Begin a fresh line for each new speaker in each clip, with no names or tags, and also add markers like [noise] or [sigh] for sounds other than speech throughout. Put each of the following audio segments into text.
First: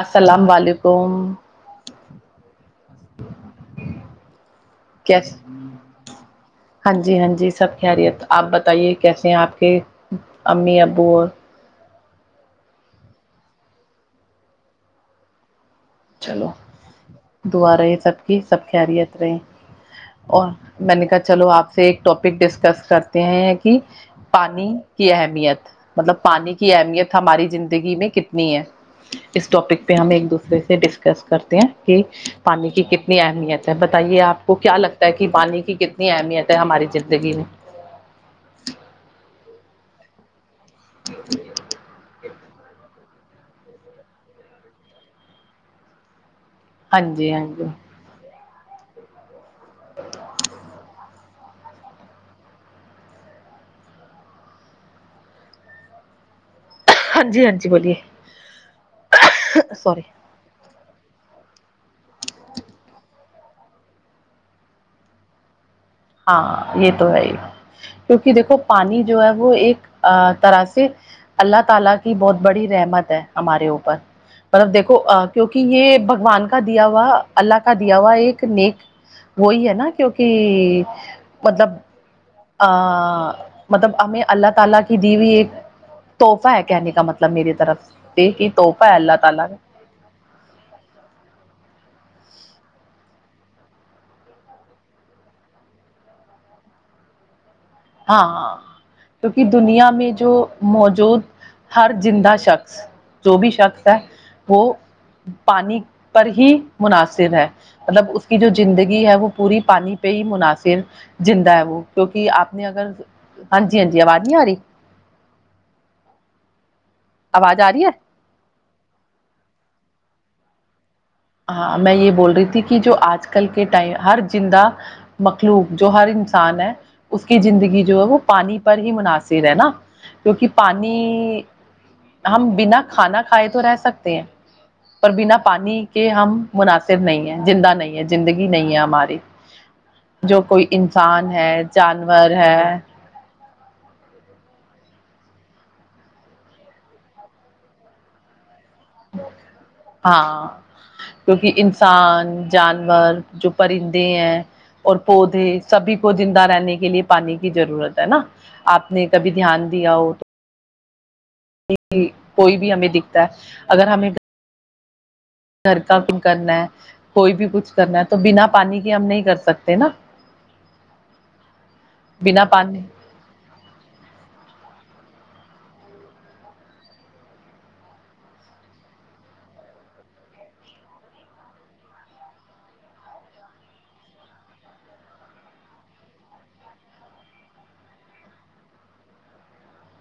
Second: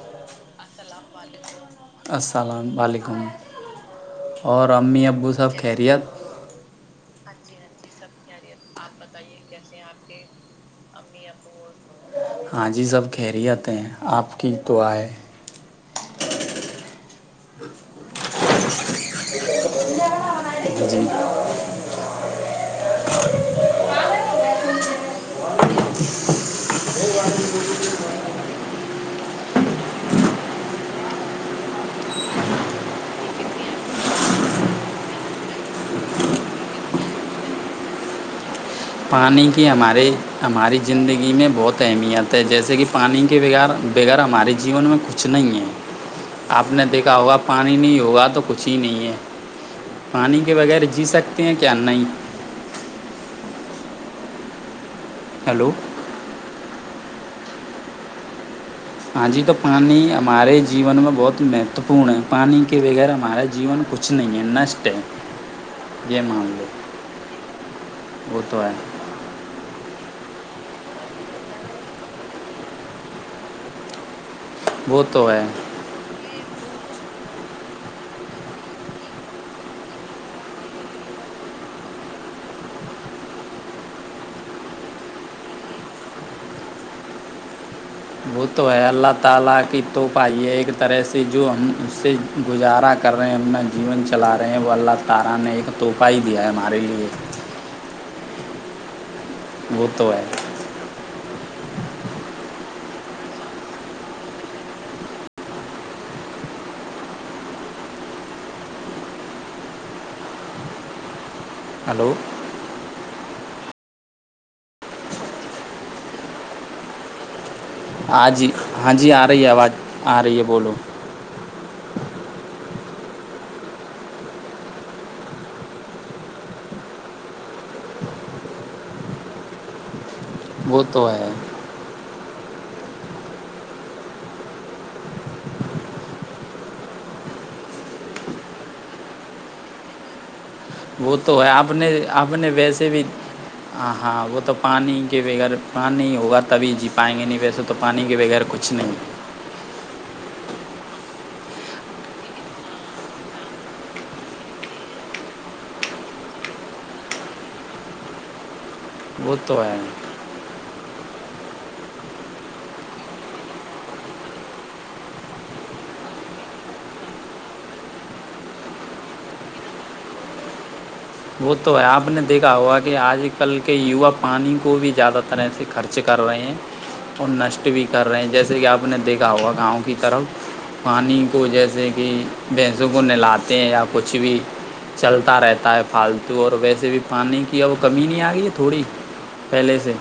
السلام علیکم
السلام علیکم اور امی
کیس
ابو سب خیریت
ہاں جی ہاں جی سب کہریت آپ بتائیے کیسے ہیں آپ کے امی ابو اور
ہاں جی سب خیریتیں ہیں آپ کی تو آئے
چلو دعا رہے سب کی سب خیریت رہی اور میں
جی
نے کہا چلو آپ سے ایک ٹاپک ڈسک کرتے ہیں کہ پانی کی اہمیت مطلب پانی کی اہمیت ہماری زندگی میں کتنی ہے اس ٹاپک پہ ہم ایک دوسرے سے ڈسکس کرتے ہیں کہ پانی کی کتنی اہمیت ہے بتائیے آپ کو کیا لگتا ہے کہ پانی کی کتنی اہمیت ہے ہماری زندگی میں
پانی کی ہمارے ہماری زندگی میں بہت اہمیت ہے جیسے کہ پانی کے بغیر بغیر ہمارے جیون میں کچھ نہیں ہے آپ نے
ہاں
دیکھا
جی
ہوگا
ہاں جی
پانی نہیں ہوگا تو کچھ اچی نہیں ہے پانی کے بغیر جی سکتے ہیں کیا نہیں ہیلو
ہاں جی ہاں جی بولیے
ہاں جی تو پانی
سوری
ہمارے جیون میں بہت مہتوپورن ہے پانی کے بغیر ہمارا جیون کچھ نہیں ہے نشٹ ہے یہ مان لو
ہاں یہ تو ہے ہی کیونکہ
وہ
دیکھو
تو ہے
پانی جو ہے وہ ایک طرح سےاللہ تعالی کی بہت بڑی رحمت ہے ہمارے اوپر دیکو
وہ تو ہے
کیونکہ یہ بگوان کا دیا ہوا اللہ کا دیا ہوا ایک نیک وہی ہے نا کیوںکہ مطلب ا مطلب ہمیں اللہ تعالی کی دی ہوئی ایک تحفہ ہے کہنے کا مطلب میری طرف
وہ تو ہے اللہ تعالی کی تو پائی ہے ایک طرح سے جو ہم سے گزارا کر رہے ہیں اپنا جیون چلا رہے ہیں وہ اللہ تعالی نے ایک طوفہ ہی دیا ہے ہمارے لیے
ہاں ہاں کیونکہ
وہ
دنیا میں
تو ہے
جو موجود ہر زندہ شخص جو بھی شخص ہے وہ پانی پر ہی مناصر ہے مطلب اس کی جو زندگی ہے وہ پوری پانی پہ ہی مناصر زندہ ہے وہ
ہلو
کیونکہ آپ ہاں جی ہاں جی آواز نہیں آ رہی آواز آ رہی ہے
ہاں جی ہاں جی آ رہی ہے آواز آ رہی ہے بولو
ہاں میں یہ بول رہی تھی کہ جو آج کل کے ٹائم ہر زندہ مخلوق جو ہر انسان ہے اس کی زندگی جو ہے وہ پانی پر ہی مناصر ہے نا کیونکہ
وہ
پانی
تو ہے
ہم بنا کھانا کھائے تو رہ سکتے ہیں پر بنا پانی کہ ہم مناسب نہیں ہے زندہ نہیں ہے زندگی نہیں ہے ہماری جو کوئی
وہ
انسان
تو
ہے
آپ نے
جانور
آپ نے
ہے
ویسے بھی ہاں ہاں وہ تو پانی کے بغیر پانی ہوگا تبھی جی پائیں گے نہیں ویسے تو پانی کے بغیر کچھ نہیں
ہاں کیونکہ انسان جانور جو پرندے ہیں اور پودے سبھی کو زندہ رہنے کے لیے پانی کی ضرورت ہے نا آپ نے کبھی
وہ تو
دھیان
ہے
دیا ہو تو کوئی بھی ہمیں دکھتا ہے اگر ہمیں گھر کا کم کرنا ہے کوئی بھی کچھ کرنا ہے تو بنا پانی کے ہم نہیں کر سکتے نا
وہ تو ہے آپ نے
بنا
دیکھا ہوا
پانی
کہ آج کل کے یوا پانی کو بھی زیادہ طرح سے خرچ کر رہے ہیں اور نشٹ بھی کر رہے ہیں جیسے کہ آپ نے دیکھا ہوا گاؤں کی طرف پانی کو جیسے کہ بھینسوں کو نہلاتے ہیں یا کچھ بھی چلتا رہتا ہے پالتو اور ویسے بھی پانی کی اب کمی نہیں آ گئی ہے تھوڑی پہلے سے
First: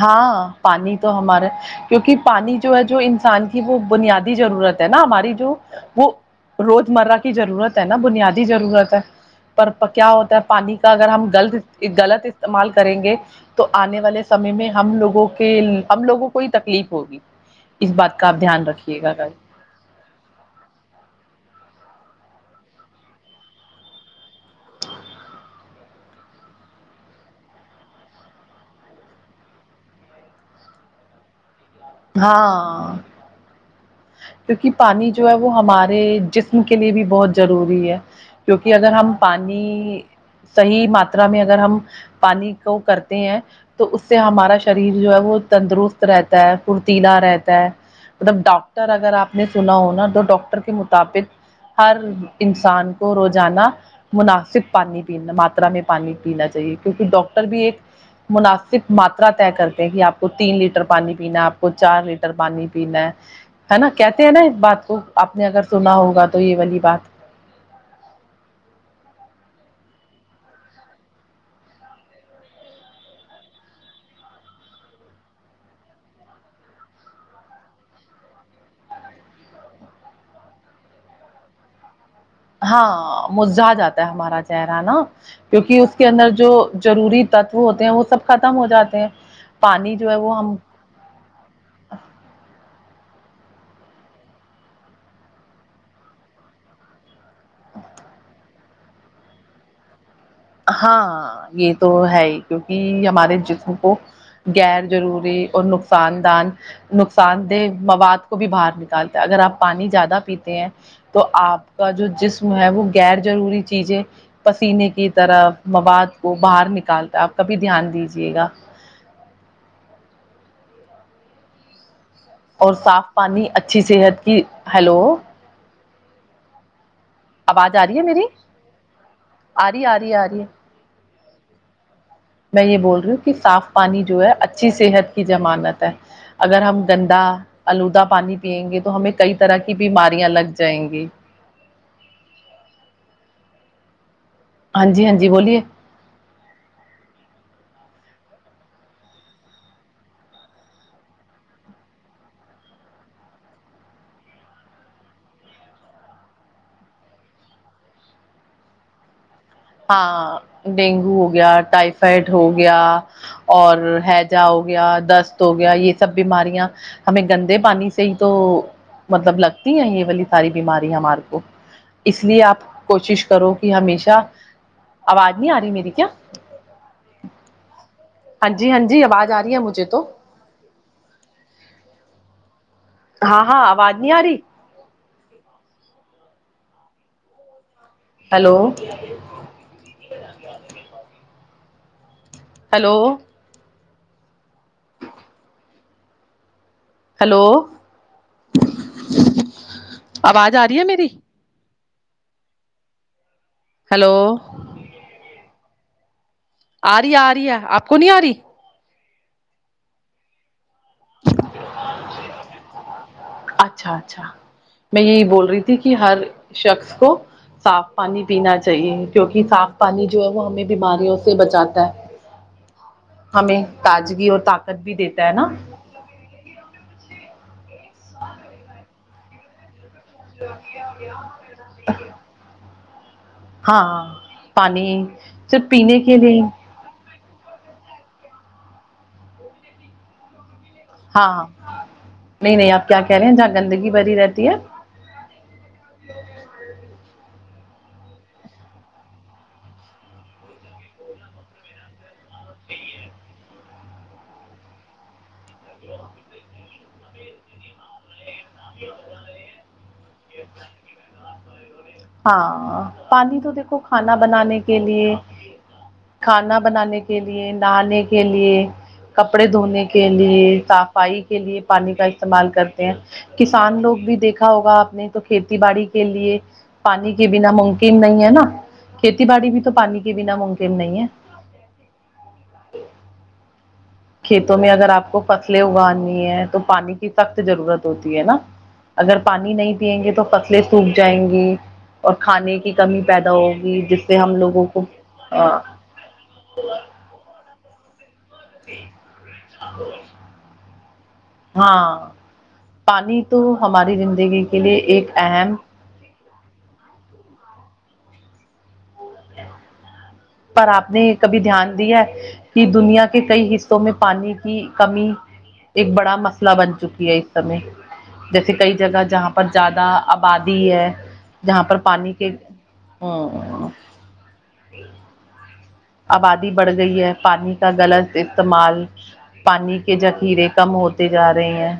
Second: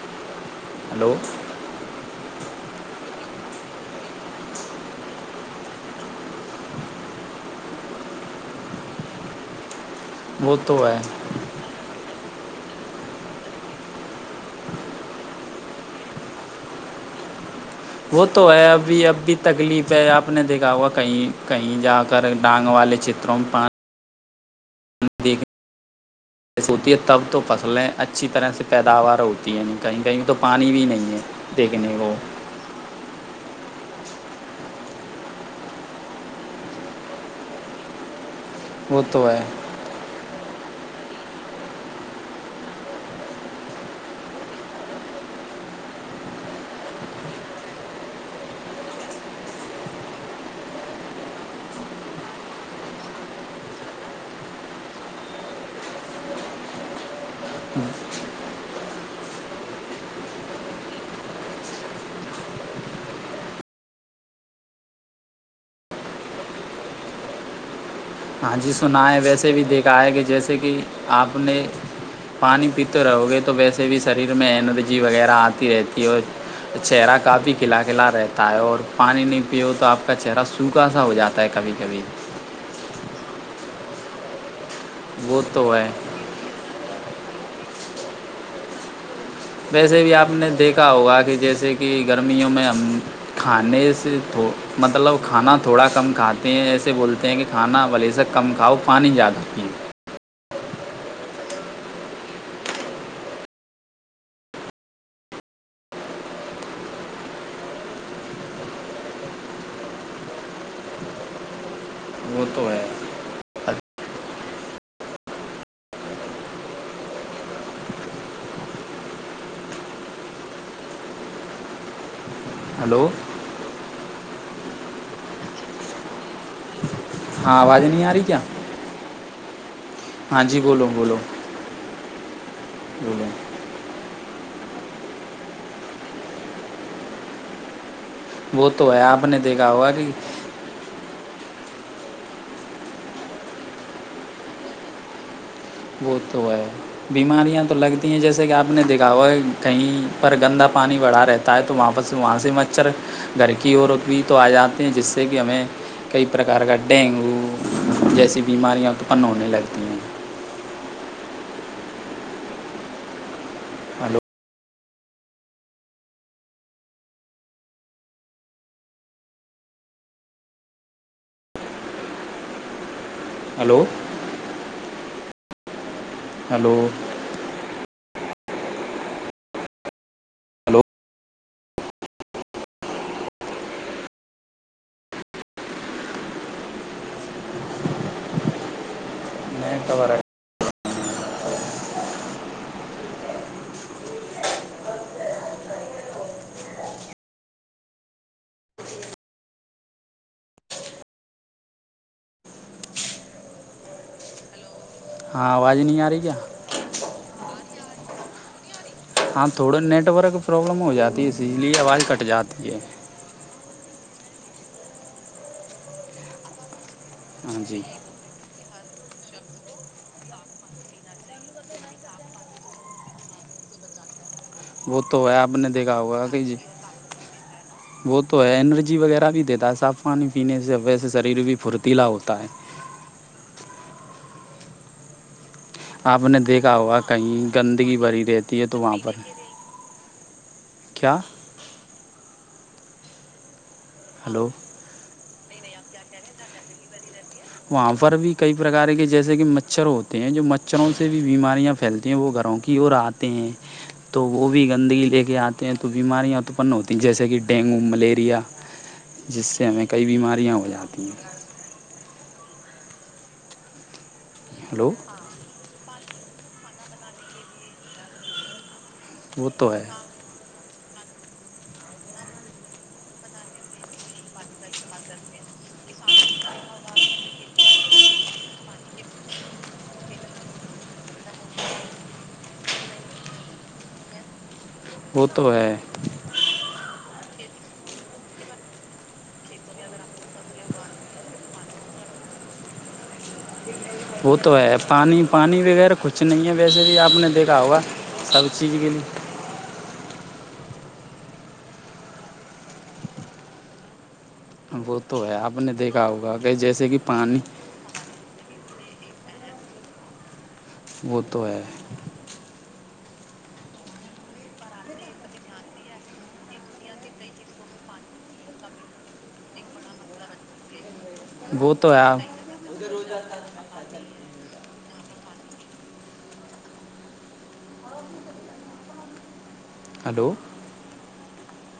ہاں پانی
ہلو
تو ہمارے کیونکہ پانی جو ہے جو انسان کی وہ بنیادی ضرورت ہے نا ہماری جو وہ روز مرہ کی ضرورت ہے نا بنیادی ضرورت ہے پر [unintelligible] کیا ہوتا ہے
وہ
پانی
تو
کا
ہے
اگر ہملط غلط [unintelligible] استعمال کریں گے تو آنے والے سمے میں ہم لوگوں کے ہم لوگوں کو ہی تکلیف ہوگی [unintelligible]
وہ
کا آپ
تو ہے
دھیان رکھیے
ابھی
گا
اب
گھر
بھی تکلیف ہے آپ نے دیکھا ہوا کہیں کہیں جا کر ڈانگ والے چتروں میں پ س ہوتی ہے تب تو فصلیں اچھی طرح سے پیداوار ہوتی ہے کہیں کہیں تو پانی بھی نہیں ہے دیکھنے کو
ہاں کیونکہ پانی جو ہے وہ ہمارے جسم کے لیے بھی بہت ضروری ہے کیونکہ اگر
وہ
ہم
تو ہے
پانی [unintelligible] صحیح ماترا میں اگر ہم پانی کو کرتے ہیں تو اس سے ہمارا شریر جو ہے وہ تندرست رہتا ہے [unintelligible] پھرتیلا رہتا ہے مطلب ڈاکٹر اگر آپ نے سنا ہو نا تو ڈاکٹر کے مطابق ہر انسان کو روزانہ مناسب پانی پین ماترا میں پانی پینا چاہیے کیونکہ ڈاکٹر [unintelligible] بھی ایک مناسب [unintelligible] صرف ماترا طے کرتے ہیں کہ آپ کو تین لیٹر پانی پینا آپ [unintelligible] کو چار لیٹر پانی پینا ہے ہے نا کہتے ہیں نا بات کو آپ نے اگر سنا ہوگا تو یہ والی بات
ہاں جی سنا ہے ویسے بھی دیکھا ہے کہ جیسے کہ آپ نے پانی پیتے رہو گے تو ویسے بھی شریر میں انرجی وغیرہ آتی رہتی ہے اور چہرہ کافی کھلا کھلا رہتا ہے اور پانی نہیں پیو تو آپ کا چہرہ سوکھا سا ہو جاتا ہے کبھی کبھی
ہاں مزا جاتا ہے ہمارا رہا نا
وہ تو
کیونکہ
ہے
اس کے اندر جو [unintelligible] ضروری تتو ہوتے ہیں وہ سب ختم ہو جاتے ہیں [unintelligible] پانی
ویسے
جو
بھی
ہے
آپ
وہ
نے
ہم
دیکھا ہوگا کہ جیسے کہ گرمیوں میں ہم کھانے سے مطلب کھانا تھوڑا کم کھاتے ہیں ایسے بولتے ہیں کہ کھانا و والیزہ کم کھاؤ [unintelligible] پانی زیادہتیے [unintelligible]
ہاں یہ تو ہے ہی کیونکہ ہمارے جسم کو غیر جضروری اور نقصان دان نقصان دہ مواد کو بھی باہر نکالتا ہے اگر آپ پانی زیادہ پیتے ہیں تو آپ کا جو جسم ہے وہ غیر جضروری چیزیں پسینے کی طرح مواد کو باہر نکالتا ہے آپ کا بھی دھیان دیجیے گا اور صاف
ہلو
پانی اچھی صحت کی ہلو آواز آ رہی ہے میری آ رہی آ رہی آ رہی
ہاں
ہے
جی بولو بولو
میں یہ بول رہی ہوں
بولو
کہ صاف پانی جو ہے اچھی صحت کی مانت ہے اگر ہم گندا آلودہ پانی
وہ
پییں گے تو
ہے
ہمیں
آپ
کئی
نے
طرح
دیکھا
کی
ہوگا کہ
بیماریاں لگ جائیں گی ہاں جی ہاں جی بولیے
وہ تو ہے بیماریاں تو لگتی ہیں جیسے کہ آپ نے دھا ہوا ہے کہیں پر گندہ پانی بڑھا رہتا ہے تو وہاں سے وہاں سے مچھر گھر کی عورت بھی تو آ جاتے ہیں جس سے کہ ہمیں کئی پرکار کا ڈینگو جیسی بیماریاں اتپن ہونے لگتی ہیں
ہاں ڈینگو ہو گیا ٹائفائڈ ہو گیا اور
ہلو
ہیجا ہو گیا دست ہو گیا یہ سب بیماریاں ہمیں گندے پانی سے ہی تو مطلب لگتی ہیں یہ والی ساری بیماری ہمارے کو اس لیے آپ کوشش کرو کہ
ہلو
ہمیشہ آواز نہیں آ رہی میری کیا
ہلو
ہاں جی ہاں جی آواز آ رہی ہے مجھے تو
ہلو
ہاں ہاں آواز نہیں آ رہی ہلو
نہیں تو رہ
ہیلو ہلو آواز آ رہی ہے میری ہلو
ہاں آواز نہیں آ رہی کیا
آ رہی آ رہی ہے آپ کو نہیں آ رہی
ہاں تھوڑا نیٹورک پرابلم ہو جاتی ہے اسی لیے آواز کٹ جاتی ہے
اچھا اچھا میں یہی بول رہی تھی کہ ہر شخص کو
ہاں جی
صاف پانی پینا چاہیے کیونکہ صاف پانی جو ہے وہ ہمیں بیماریوں سے بچاتا ہے ہمیں تازگی اور طاقت بھی
وہ تو
دیتا
ہے
نا
آپ نے دیکھا ہوا کہ جی وہ تو ہے انرجی وغیرہ بھی دیتا ہے صاف پانی پینے سے ویسے شریر بھی پھرتیلا ہوتا ہے
ہاں پانی جب پینے کے
آپ نے
لیے
دیکھا ہوگا کہیں گندگی بری رہتی ہے تو وہاں پر کیا
ہاں ہاں نہیں نہیں آپ کیا کہہ رہے ہیں گندگی بری
ہلو
رہتی ہے [inaudible]
وہاں پر بھی کئی پرکار کے جیسے کہ مچھر ہوتے ہیں جو مچھروں سے بھی بیماریاں پھیلتی ہیں وہ گھروں کی اور آتے ہیں تو وہ بھی گندگی لے کے آتے ہیں تو بیماریاں اتپن ہوتی ہیں جیسے کہ ڈینگو ملیریا جس سے ہمیں کئی بیماریاں ہو جاتی ہیں
ہاں پانی تو دیکھو کھان کھانا بنانے کے
ہلو
لیے کھانا بنانے کے لیے نہانے کے لیے کپڑے
وہ تو
دھونے
ہے
کے لیےف صفائی کے لیے پانی کا استعمال کرتے ہیں کسان لوگ بھی دیکھا ہوگا آپ نے تو کھیتی باڑی کے لیے پانی کے بنا ممکن نہیں ہے نا کھیتی باڑی بھی تو پانی کے بنا ممکن نہیں ہے کھیتی [unintelligible] میں اگر آپ کو
وہ تو
پتلیں
ہے
اگانی ہے تو پانی سخت ضرورت ہوتی ہے نا اگر پانی نہیں پیئیں گے تو فصلیں سوکھ جائیں گی اور کھانے کی کمی پیدا ہوگی جس سے
وہ
ہم
تو
لوگوں
ہے
کو
پانی پانی وغیرہ کچھ نہیں ہے ویسے بھی آپ نے دیکھا ہوگا اب چیز بھی
ہاں پانی تو ہماری زندگی کے لیے
وہ
ایک
تو ہے
اہم
آپ نے دیکھا ہوگا کہ جیسے کہ پانی
پر آپ نے یہ
وہ
کبھی
تو ہے
دھیان دیا ہے کہ دنیا کہ کئی حصوں میں پانی کی کمی ایک بڑا مسئلہ بن چکی ہے اس سے جیسے کئی جگہ جہاں پر زیادہ آبادی ہے جہاں
وہ
پر
تو ہے
پانی
آپ
کے ہ ہ [unintelligible] آبادی بڑھ گئی ہے پانی کا غلط استعمال پانی کے
ہلو
جخھیرے کم ہوتے جا رہی ہیں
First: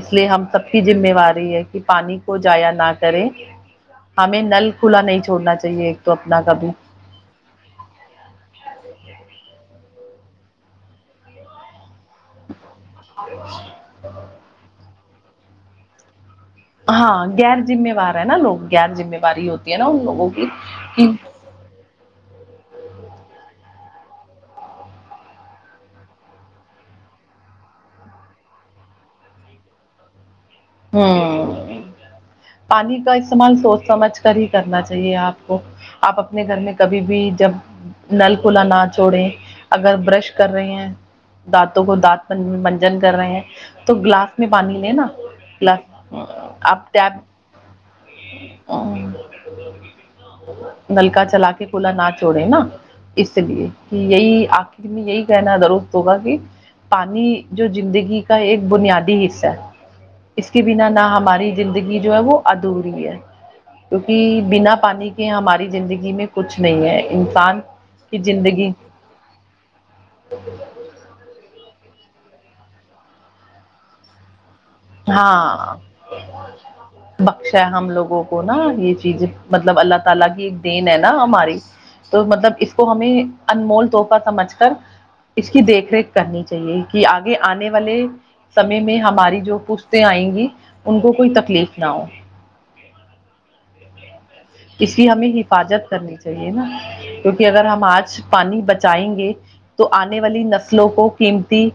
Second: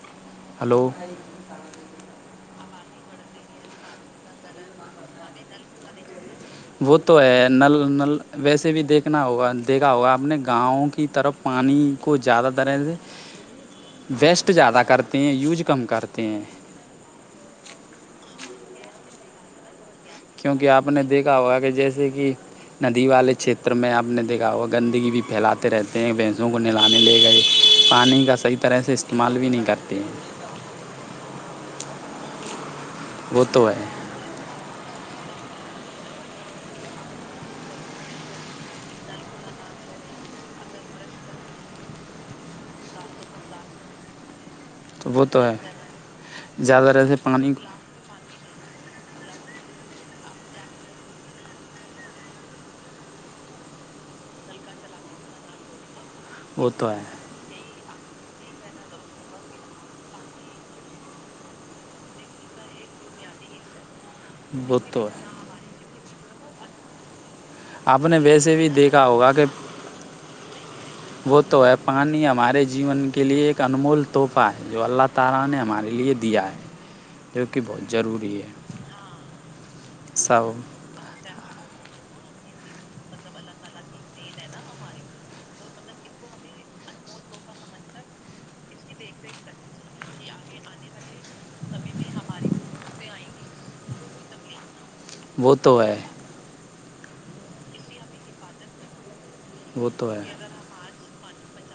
اس لیے ہم سب کی
ہلو
ذمہواری ہے کہ پانی کو جایا نہ کرے ہمیں نل کھلا نہیں چھوڑنا چاہیے ایک تو اپنا کبھی
وہ تو ہے نل نل ویسے بھی دیکھنا ہوگا دیکھا ہوگا آپ نے گاؤں کی طرف پانی کو زیادہ ترح سے ویسٹ زیادہ کرتے تے ہیں یوج کم کرتے ہیں
ہاں غیر ذمےوار ہے نا لوگ غیر ذمےواری ہوتی ہے نا ان لوگوں کی
کیونکہ آپ نے
کہ
دیکھا ہوا کہ جیسے کہ ندی والے چھیتر میں آپ نے دیکھا ہو گندگی بھی پھیلاتے رہتے ہیں بھینسوں کو نہلانے لے گئے پانی کا صحیح طرح سے استعمال بھی نہیں کرتے ہیں
ہاں پانی کا
وہ
استعمال
تو ہے
سوچ سمجھ کر ہی کرنا چاہیے آپ کو آپ اپنے گھر میں کبھی بھی جب نل کھلا نہ چھوڑے اگر برش کر رہے ہیں دانتوں کو دانت منجن کر رہے ہیں تو گلاس میں پا نی لےینا
وہ تو ہے زیادہ تر سے پانی
[unintelligible] نلکا چلا کے کولا نہ چوڑے نا اس لیے کہ یہی آخ میں یہی کہنا ضرور ہوگا کہ
وہ تو ہے
پانی جو زندگی کا ایک بنیادی حصہ ہے اس کے بنا نہ ہماری زندگی جو ہے وہ ادھوری ہے کیونکہ بنا
وہ تو
پانی
ہے
کے ہماری زندگی میں کچھ نہیں ہے ان
آپ نے ویسے بھی دیکھا ہوگا کہ وہ تو ہے پانی ہمارے جیون کے لیے ایک انمول توپ
ہاں
دیا ہے جو
بخش
کہ
ہے ہم
بہت
لوگوں
ضروری
کو
ہے
نا یہ چیز مطلب اللہ تعالی کی
سب
ایک دین ہے نا ہماری تو مطلب اس کو ہمیں انمول طور پر سمجھ کر اس کی دیکھ ریکھ کرنی چاہیے کہ آگے آنے والے سمے میں ہماری جو پوچھتے آئیں گی ان کو کوئی تکلیف نہ ہو اس کی ہمیں
وہ تو
حفاظت
ہے
کرنی چاہیے نا کیونکہ اگر ہم آج پانی بچائیں گے تو
وہ
آنے
ہے
والی نسلوں کو قیمتی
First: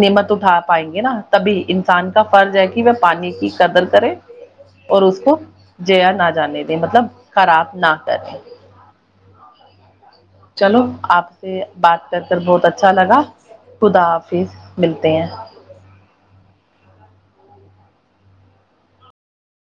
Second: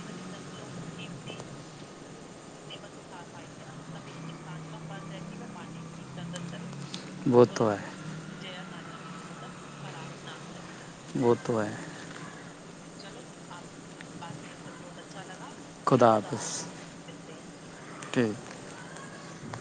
نعمت اٹھا پائیں گے نا تبھی انسان کا فرض ہے کہ وہ پانی کی قدر کرے اور اس کو جیا ن جانے مطلب
وہ
خراب
تو ہے
نہ کریں چلو آپ
وہ تو
سے
ہے
بات کر کر بہت اچھا اچھا لگا خدا حافظ ملتے ہیں
خدا حافظ ٹھ